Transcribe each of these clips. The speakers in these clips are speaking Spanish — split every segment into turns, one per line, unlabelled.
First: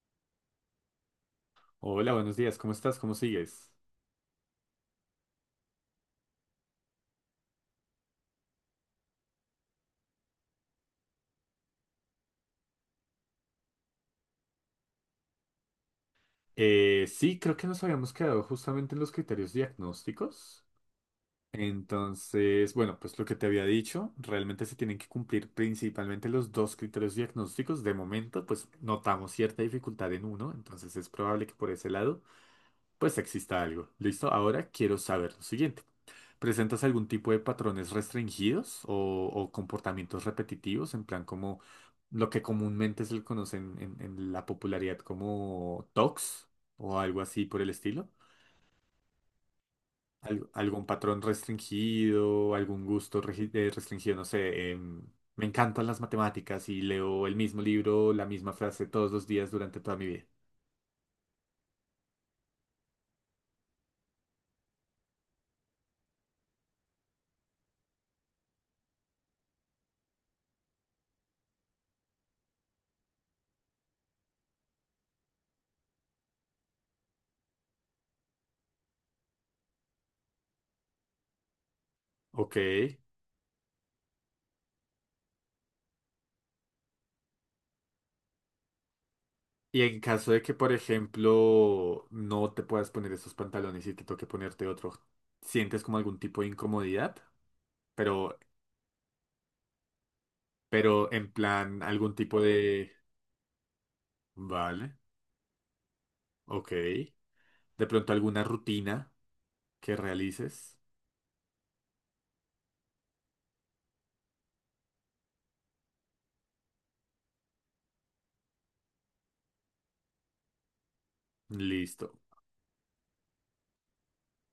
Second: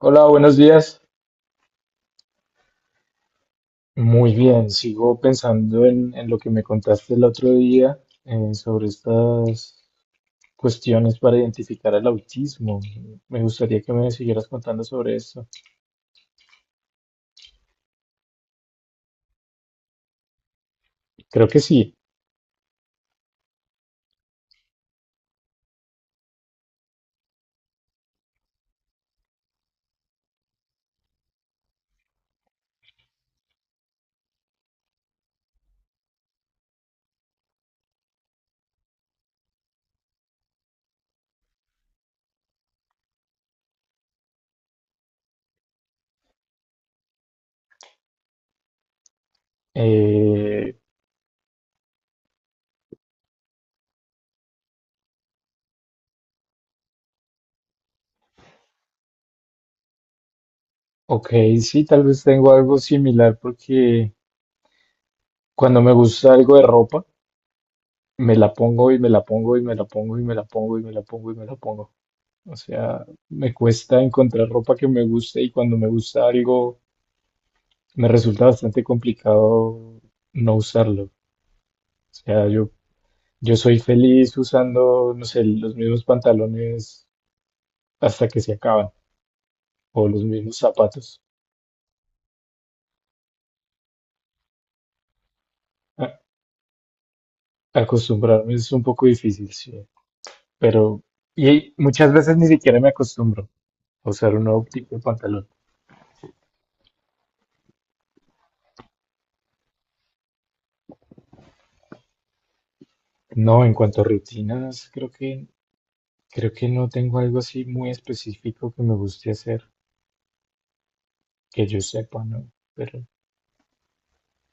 Hola, buenos días.
Hola, buenos días, ¿cómo estás? ¿Cómo sigues?
Muy bien, sigo pensando en lo que me contaste el otro día sobre estas cuestiones para identificar el autismo. Me gustaría que me siguieras contando sobre eso.
Sí, creo que nos habíamos quedado justamente en los criterios diagnósticos.
Creo que sí.
Entonces, bueno, pues lo que te había dicho, realmente se tienen que cumplir principalmente los dos criterios diagnósticos. De momento, pues notamos cierta dificultad en uno, entonces es probable que por ese lado pues exista algo. ¿Listo? Ahora quiero saber lo siguiente. ¿Presentas algún tipo de patrones restringidos o comportamientos repetitivos? En plan, como lo que comúnmente se le conoce en la popularidad como TOCs o algo así por el estilo.
Eh,
¿Algún patrón restringido, algún gusto restringido? No sé, me encantan las matemáticas y leo el mismo libro, la misma frase todos los días durante toda mi vida.
ok, sí, tal vez tengo algo similar porque cuando me gusta algo de ropa, me la pongo y me la pongo y me la pongo y me la pongo y me la pongo y me la pongo. O sea, me cuesta encontrar ropa que me guste y cuando me gusta algo me resulta bastante complicado no usarlo. O sea,
Ok.
yo soy feliz usando, no sé, los mismos pantalones hasta que se acaban
Y en
o los
caso de que,
mismos
por
zapatos.
ejemplo, no te puedas poner esos pantalones y te toque ponerte otro, ¿sientes como
A-
algún tipo de incomodidad? Pero,
Acostumbrarme es un poco difícil, sí. Pero
pero en
y
plan,
muchas
algún
veces
tipo
ni siquiera me
de.
acostumbro a usar un nuevo tipo
Vale,
de pantalón.
ok. De pronto alguna rutina que realices.
No, en cuanto a rutinas, creo que no tengo algo así muy específico que me guste hacer, que yo
Listo.
sepa, ¿no? Pero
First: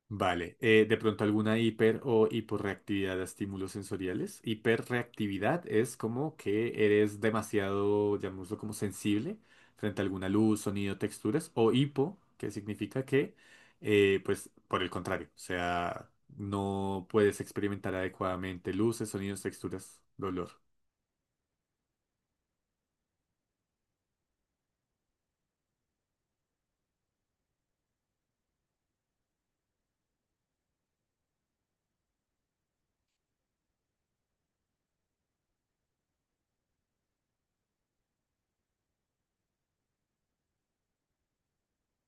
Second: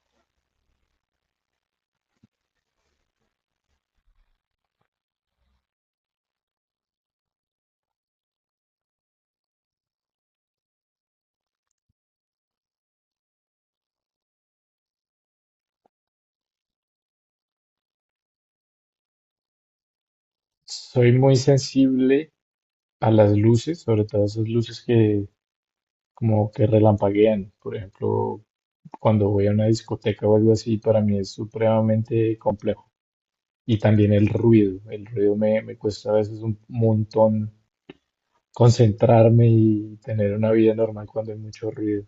Vale, de pronto alguna hiper o hiporreactividad a estímulos sensoriales. Hiperreactividad es como que eres demasiado, llamémoslo como sensible frente a alguna luz, sonido, texturas, o hipo, que significa que, pues, por el contrario, o sea, no puedes experimentar adecuadamente luces, sonidos, texturas, dolor.
soy muy sensible a las luces, sobre todo esas luces que como que relampaguean. Por ejemplo, cuando voy a una discoteca o algo así, para mí es supremamente complejo. Y también el ruido. El me cuesta a veces un montón concentrarme y tener una vida normal cuando hay mucho ruido.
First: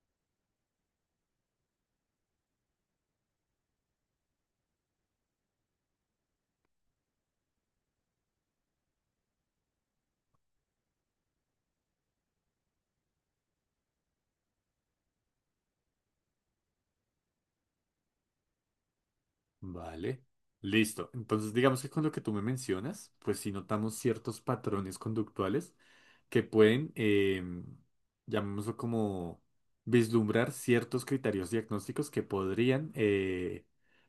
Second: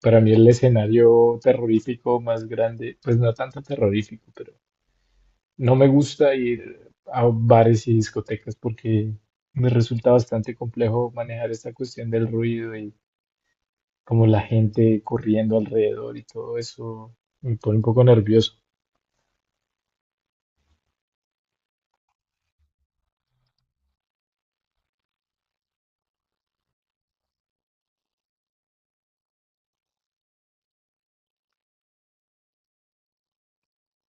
Para mí el escenario terrorífico más grande, pues no tanto terrorífico, pero no me gusta ir a bares y discotecas porque me resulta bastante complejo manejar esta cuestión del ruido y como la gente corriendo alrededor y todo eso me pone un poco nervioso.
Vale, listo. Entonces, digamos que con lo que tú me mencionas, pues sí notamos ciertos patrones conductuales que pueden, llamémoslo como, vislumbrar ciertos criterios diagnósticos que podrían,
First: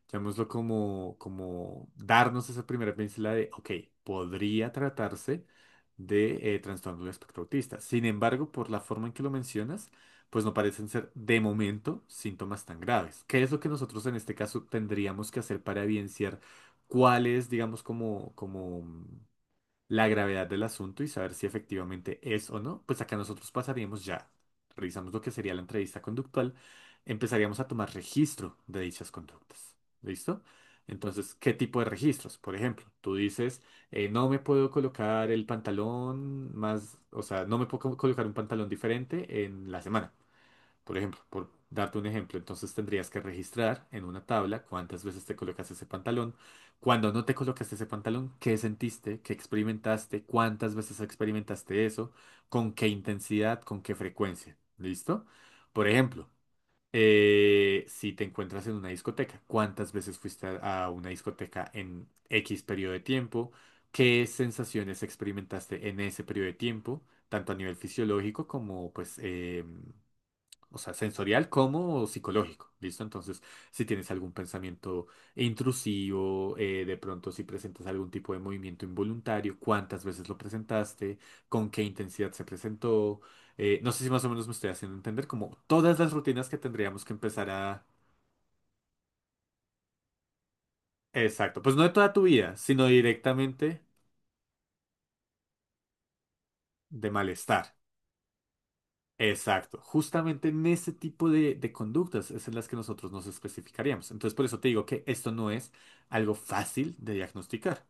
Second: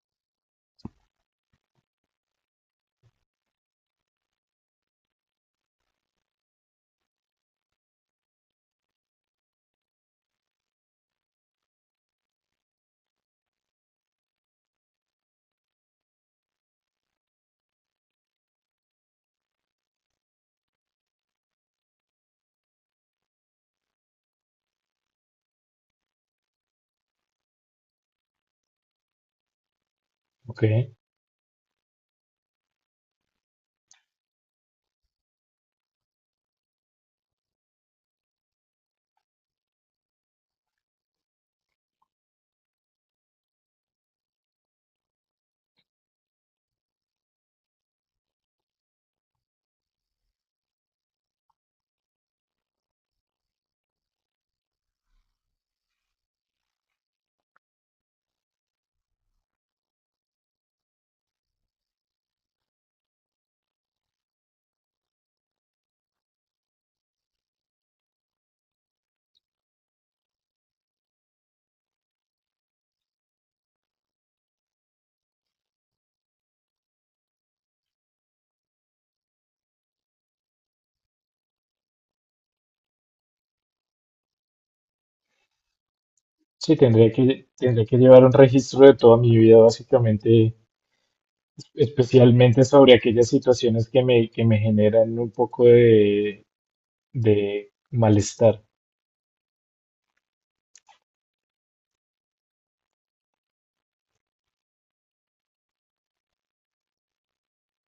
llamémoslo como, darnos esa primera pincelada de, ok, podría tratarse de trastorno del espectro autista. Sin embargo, por la forma en que lo mencionas, pues no parecen ser de momento síntomas tan graves. ¿Qué es lo que nosotros en este caso tendríamos que hacer para evidenciar cuál es, digamos, como la gravedad del asunto y saber si efectivamente es o no, pues acá nosotros pasaríamos ya, revisamos lo que sería la entrevista conductual, empezaríamos a tomar registro de dichas conductas. ¿Listo?
¿Ok?
Entonces, ¿qué tipo de registros? Por ejemplo, tú dices, no me puedo colocar el pantalón más, o sea, no me puedo colocar un pantalón diferente en la semana. Por ejemplo, por darte un ejemplo, entonces tendrías que registrar en una tabla cuántas veces te colocaste ese pantalón, cuando no te colocaste ese pantalón, qué sentiste, qué experimentaste, cuántas veces experimentaste eso, con qué intensidad, con qué frecuencia. ¿Listo? Por ejemplo, si te encuentras en una discoteca, cuántas veces fuiste a una discoteca en X periodo de tiempo, qué sensaciones experimentaste en ese periodo de tiempo, tanto a nivel fisiológico como pues, o sea, sensorial como psicológico, ¿listo? Entonces, si tienes algún pensamiento intrusivo, de pronto si presentas algún tipo de movimiento involuntario, cuántas veces lo presentaste, con qué intensidad se presentó, no sé si más o menos me estoy haciendo entender, como todas las rutinas que
Sí,
tendríamos que empezar
tendría
a.
que llevar un registro de toda mi vida, básicamente,
Exacto, pues no de toda tu vida,
especialmente
sino
sobre aquellas
directamente
situaciones que me generan un poco
de
de
malestar.
malestar.
Exacto, justamente en ese tipo de conductas es en las que nosotros nos especificaríamos. Entonces, por eso te digo que esto no es algo fácil de diagnosticar.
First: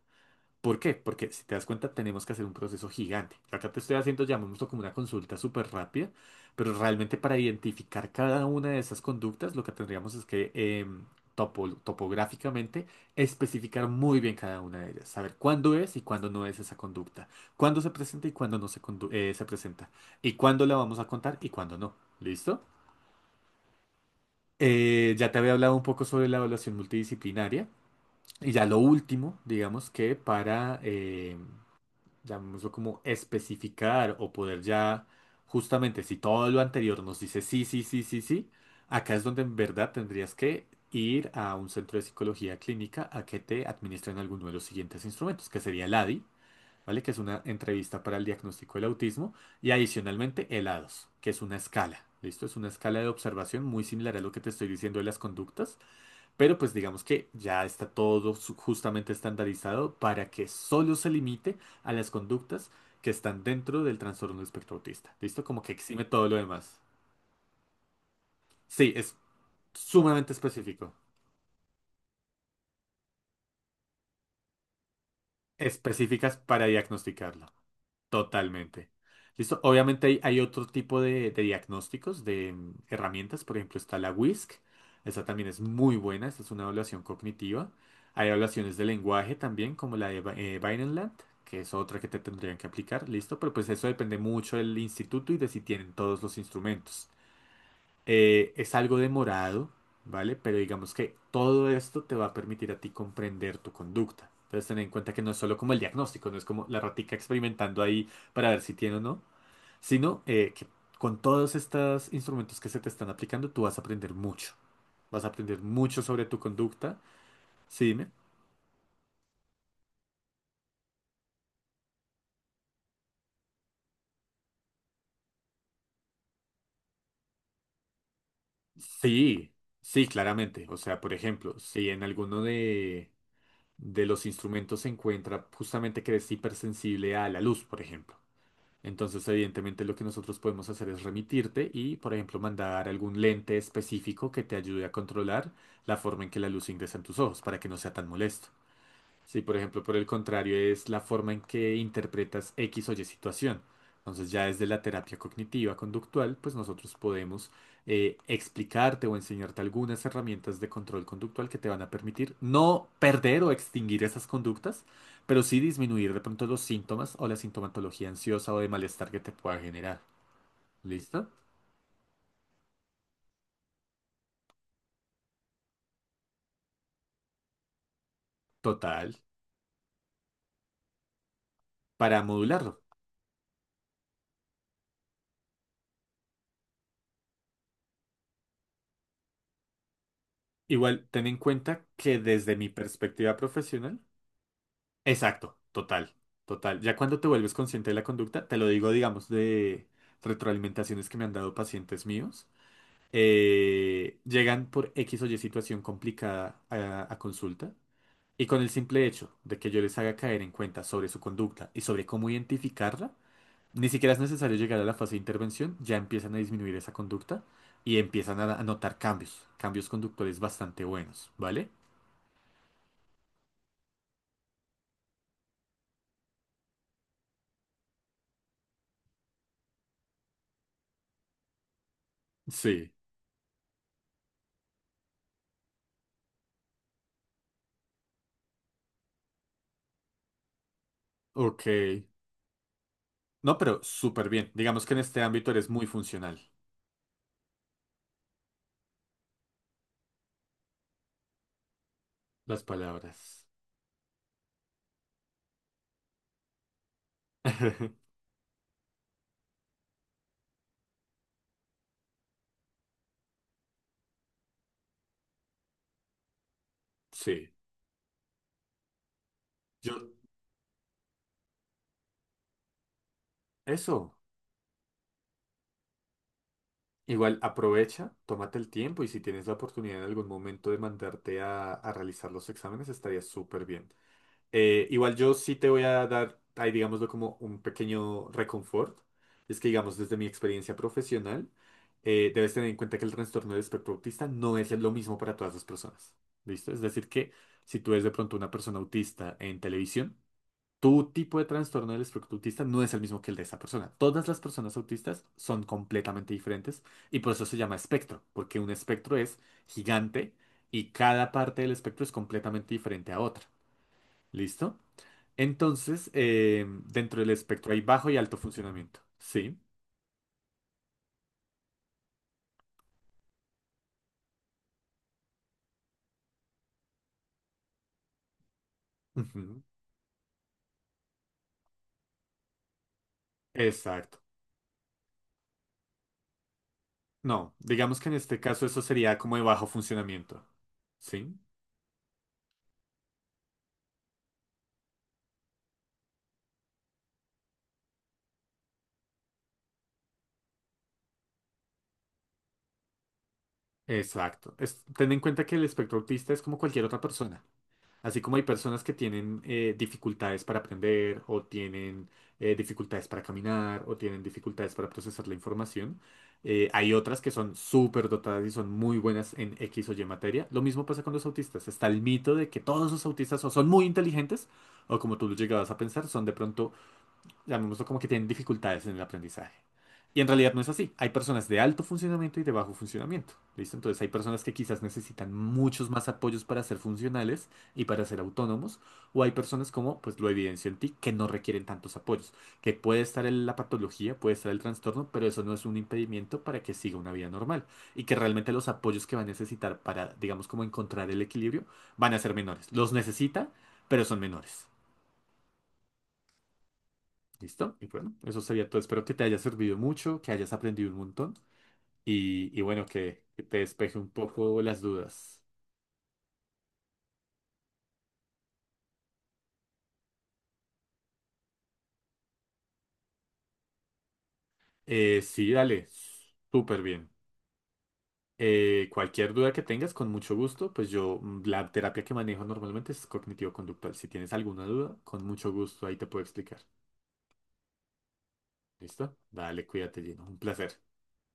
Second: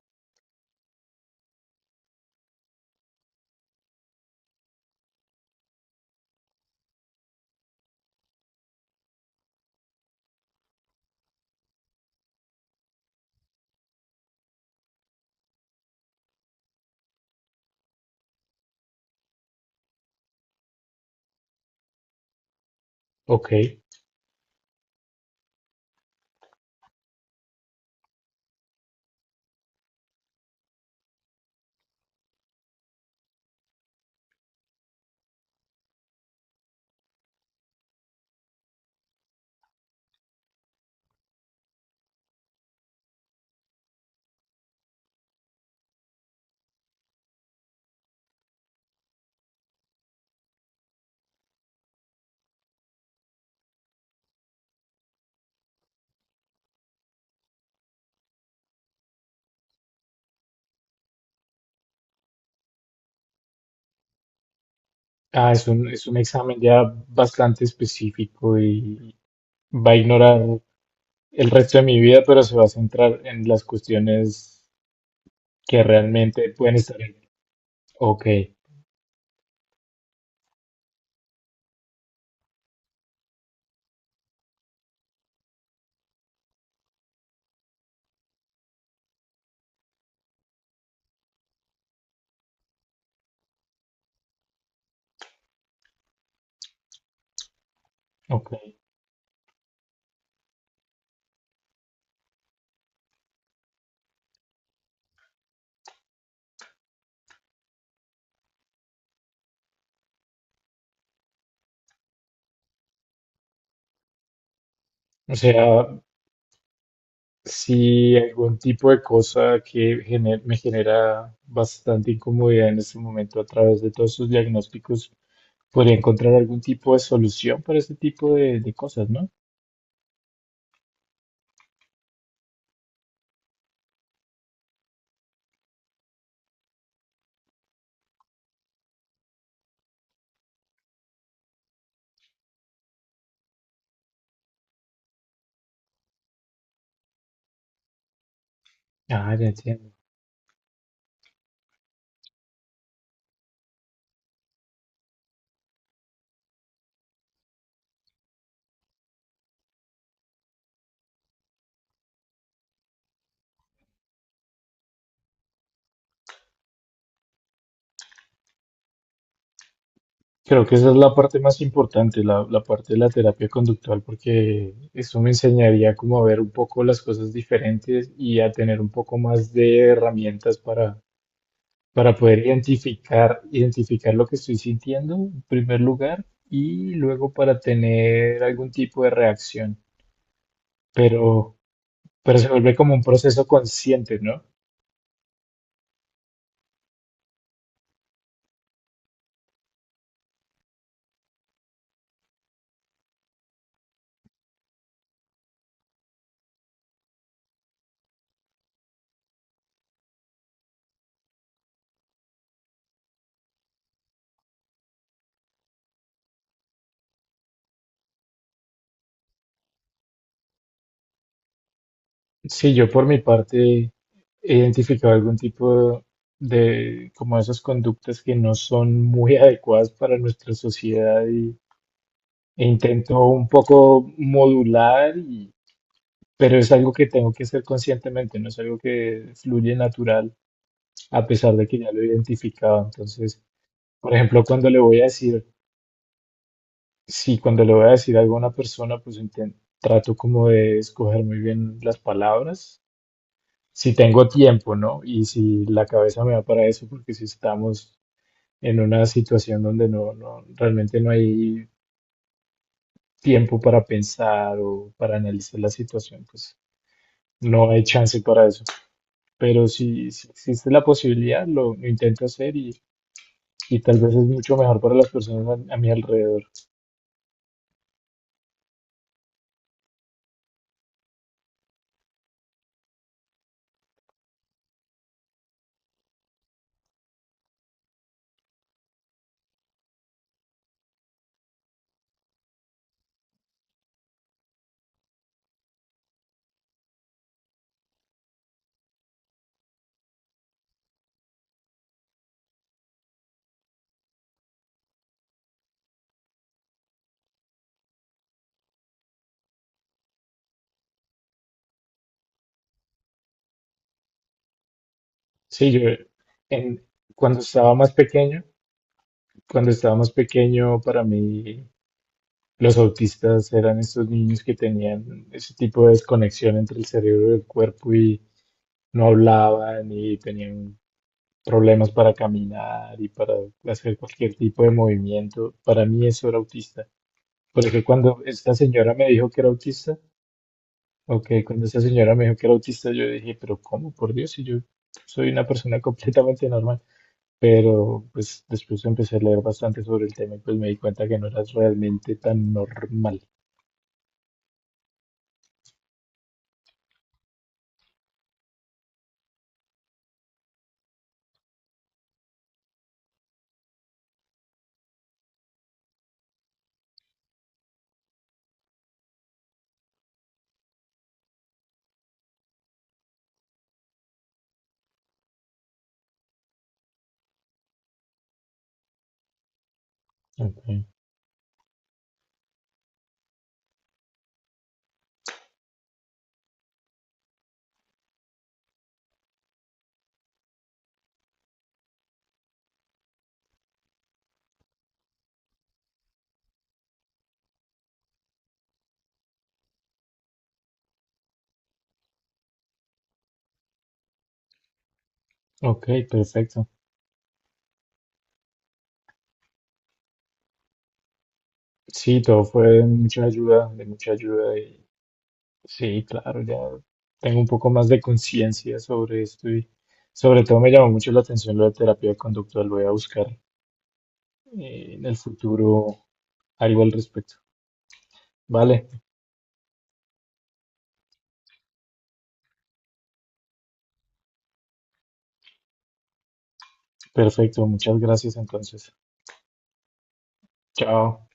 ¿Por qué? Porque si te das cuenta, tenemos que hacer un proceso gigante. Acá te estoy haciendo, llamémoslo como una consulta súper rápida, pero realmente para identificar cada una de esas conductas, lo que tendríamos es que topográficamente especificar muy bien cada una de ellas, saber cuándo es y cuándo no es esa conducta, cuándo se presenta y cuándo no se, se presenta, y cuándo la vamos a contar y cuándo no. ¿Listo?
¿Ok?
Ya te había hablado un poco sobre la evaluación multidisciplinaria. Y ya lo último, digamos que para llamémoslo como especificar o poder ya, justamente si todo lo anterior nos dice sí, sí, sí, sí, sí, acá es donde en verdad tendrías que ir a un centro de psicología clínica a que te administren alguno de los siguientes instrumentos, que sería el ADI, ¿vale? Que es una entrevista para el diagnóstico del autismo, y adicionalmente el ADOS, que es una escala, ¿listo? Es una escala de observación muy similar a lo que te estoy diciendo de las conductas, pero pues digamos que ya está todo justamente estandarizado para que solo se limite a las conductas que están dentro del trastorno del espectro autista. ¿Listo?
Ah,
Como que exime
es un
todo lo
examen
demás.
ya bastante específico
Sí,
y
es
va a
sumamente
ignorar
específico.
el resto de mi vida, pero se va a centrar en las cuestiones que
Específicas
realmente
para
pueden estar en...
diagnosticarlo.
Ok,
Totalmente. Listo. Obviamente hay otro tipo de diagnósticos, de herramientas. Por ejemplo, está la WISC. Esa también es muy buena. Esta es una evaluación cognitiva. Hay evaluaciones de lenguaje también, como la de Vineland, que es otra que te tendrían que aplicar. Listo. Pero pues eso depende mucho del instituto y de si tienen todos los instrumentos.
ok.
Es algo demorado, ¿vale? Pero digamos que todo esto te va a permitir a ti comprender tu conducta. Entonces, ten en cuenta que no es solo como el diagnóstico, no es como la ratica experimentando ahí para ver si tiene o no, sino que con todos estos instrumentos que se te están aplicando, tú vas a aprender mucho. Vas a
O
aprender
sea,
mucho sobre tu conducta. Sí, dime.
si algún tipo de cosa que me genera bastante incomodidad en este momento a través de todos sus diagnósticos, podría encontrar algún tipo de solución para ese tipo de cosas, ¿no?
Sí, sí, claramente. O sea, por ejemplo, si en alguno de los instrumentos se encuentra justamente que eres hipersensible a la luz, por ejemplo. Entonces, evidentemente, lo que nosotros podemos hacer es remitirte y, por ejemplo, mandar algún lente específico que te ayude a controlar la forma en que la luz ingresa en tus ojos para que no sea tan molesto.
Ah,
Si,
ya
por ejemplo,
entiendo.
por el contrario, es la forma en que interpretas X o Y situación. Entonces, ya desde la terapia cognitiva conductual, pues nosotros podemos explicarte o enseñarte algunas herramientas de control conductual que te van a permitir no perder o extinguir esas conductas, pero sí disminuir de pronto los síntomas o la sintomatología ansiosa o de malestar que te pueda generar.
Creo que esa es la
¿Listo?
parte más importante, la parte de la terapia conductual, porque eso me enseñaría como a ver un poco las cosas diferentes y a tener un
Total,
poco más de herramientas para
para
poder
modularlo.
identificar, identificar lo que estoy sintiendo en primer lugar y luego para tener algún tipo de reacción.
Igual, ten en
Pero,
cuenta que
pero se
desde mi
vuelve como un
perspectiva
proceso
profesional.
consciente, ¿no?
Exacto, total, total. Ya cuando te vuelves consciente de la conducta, te lo digo, digamos, de retroalimentaciones que me han dado pacientes míos, llegan por X o Y situación complicada a consulta y con el simple hecho de que yo les haga caer en cuenta sobre su conducta y sobre cómo identificarla, ni siquiera es necesario llegar a la fase de intervención, ya empiezan a disminuir esa conducta y empiezan a notar cambios, cambios conductuales bastante buenos, ¿vale?
Sí, yo por mi parte he identificado algún tipo de, como esas conductas que no son muy adecuadas para nuestra sociedad y, e
Sí,
intento un poco modular, y, pero es algo que tengo que hacer conscientemente, no es algo que fluye natural a pesar
ok.
de que ya lo he identificado. Entonces,
No, pero
por
súper
ejemplo,
bien.
cuando le
Digamos que en
voy a
este
decir,
ámbito eres muy funcional.
sí, cuando le voy a decir algo a una persona, pues trato como de escoger muy bien las
Las
palabras,
palabras.
si tengo tiempo, ¿no? Y si la cabeza me va para eso, porque si estamos en una situación donde realmente no hay tiempo para pensar o para analizar la situación, pues
Sí.
no hay chance para eso. Pero
Yo,
si, si existe la posibilidad, lo intento hacer y tal vez
eso.
es mucho mejor para las personas a mi alrededor.
Igual aprovecha, tómate el tiempo y si tienes la oportunidad en algún momento de mandarte a realizar los exámenes, estaría súper bien. Igual yo sí te voy a dar, ahí digámoslo como un pequeño reconfort. Es que digamos desde mi experiencia profesional, debes tener en cuenta que el trastorno del espectro autista no es lo mismo para todas las personas. ¿Listo? Es decir que si tú eres de pronto una persona autista en televisión, tu tipo de trastorno del espectro autista no es el mismo que el de esa persona. Todas las personas autistas son completamente diferentes y por eso se llama espectro, porque un espectro es gigante y cada parte del espectro es completamente diferente a otra. ¿Listo?
Sí, yo
Entonces,
en,
dentro del
cuando
espectro
estaba
hay
más
bajo y alto
pequeño,
funcionamiento. Sí.
cuando estaba más pequeño, para mí los autistas eran estos niños que tenían ese tipo de desconexión entre el cerebro y el cuerpo y no
Ujú.
hablaban y tenían problemas para caminar y para hacer
Exacto.
cualquier tipo de movimiento. Para mí eso era autista.
No,
Porque
digamos que en
cuando
este
esta
caso eso
señora me
sería
dijo
como
que
de
era
bajo
autista,
funcionamiento.
o
Sí.
que cuando esta señora me dijo que era autista, yo dije, pero ¿cómo? Por Dios, si yo soy una persona completamente normal. Pero pues después empecé a leer bastante sobre el tema y pues me di cuenta que no era realmente tan normal.
Exacto. Ten en cuenta que el espectro autista es como cualquier otra persona. Así como hay personas que tienen dificultades para aprender o tienen dificultades para caminar o tienen dificultades para procesar la información, hay otras que son súper dotadas y son muy buenas en X o Y materia. Lo mismo pasa con los autistas. Está el mito de que todos los autistas o son muy inteligentes o como tú lo llegabas a pensar, son de pronto llamémoslo como que tienen dificultades en el aprendizaje. Y en realidad
Ok,
no es así. Hay personas de alto funcionamiento y de bajo funcionamiento. ¿Listo? Entonces hay personas que quizás necesitan muchos más apoyos para ser funcionales y para ser autónomos. O hay personas como, pues lo evidencio en ti, que no requieren tantos apoyos. Que puede estar en la patología, puede estar el trastorno, pero eso no es un impedimento para que siga una vida normal. Y que realmente los apoyos que va a necesitar para, digamos, como encontrar el equilibrio, van a ser menores. Los necesita, pero son menores.
ok, perfecto.
¿Listo? Y bueno, eso sería todo. Espero que te haya servido mucho, que hayas aprendido un montón
Sí, todo
y
fue
bueno, que, que te
de
despeje un
mucha ayuda
poco las
y
dudas.
sí, claro, ya tengo un poco más de conciencia sobre esto y sobre todo me llamó mucho la atención lo de terapia conductual. Voy a buscar en el
Sí,
futuro
dale,
algo
súper
al
bien.
respecto. Vale,
Cualquier duda que tengas, con mucho gusto, pues yo, la terapia que manejo normalmente es cognitivo-conductual. Si tienes alguna duda, con mucho gusto ahí te puedo explicar.
perfecto, muchas gracias entonces.
¿Listo? Dale, cuídate, Gino. Un placer.
Chao.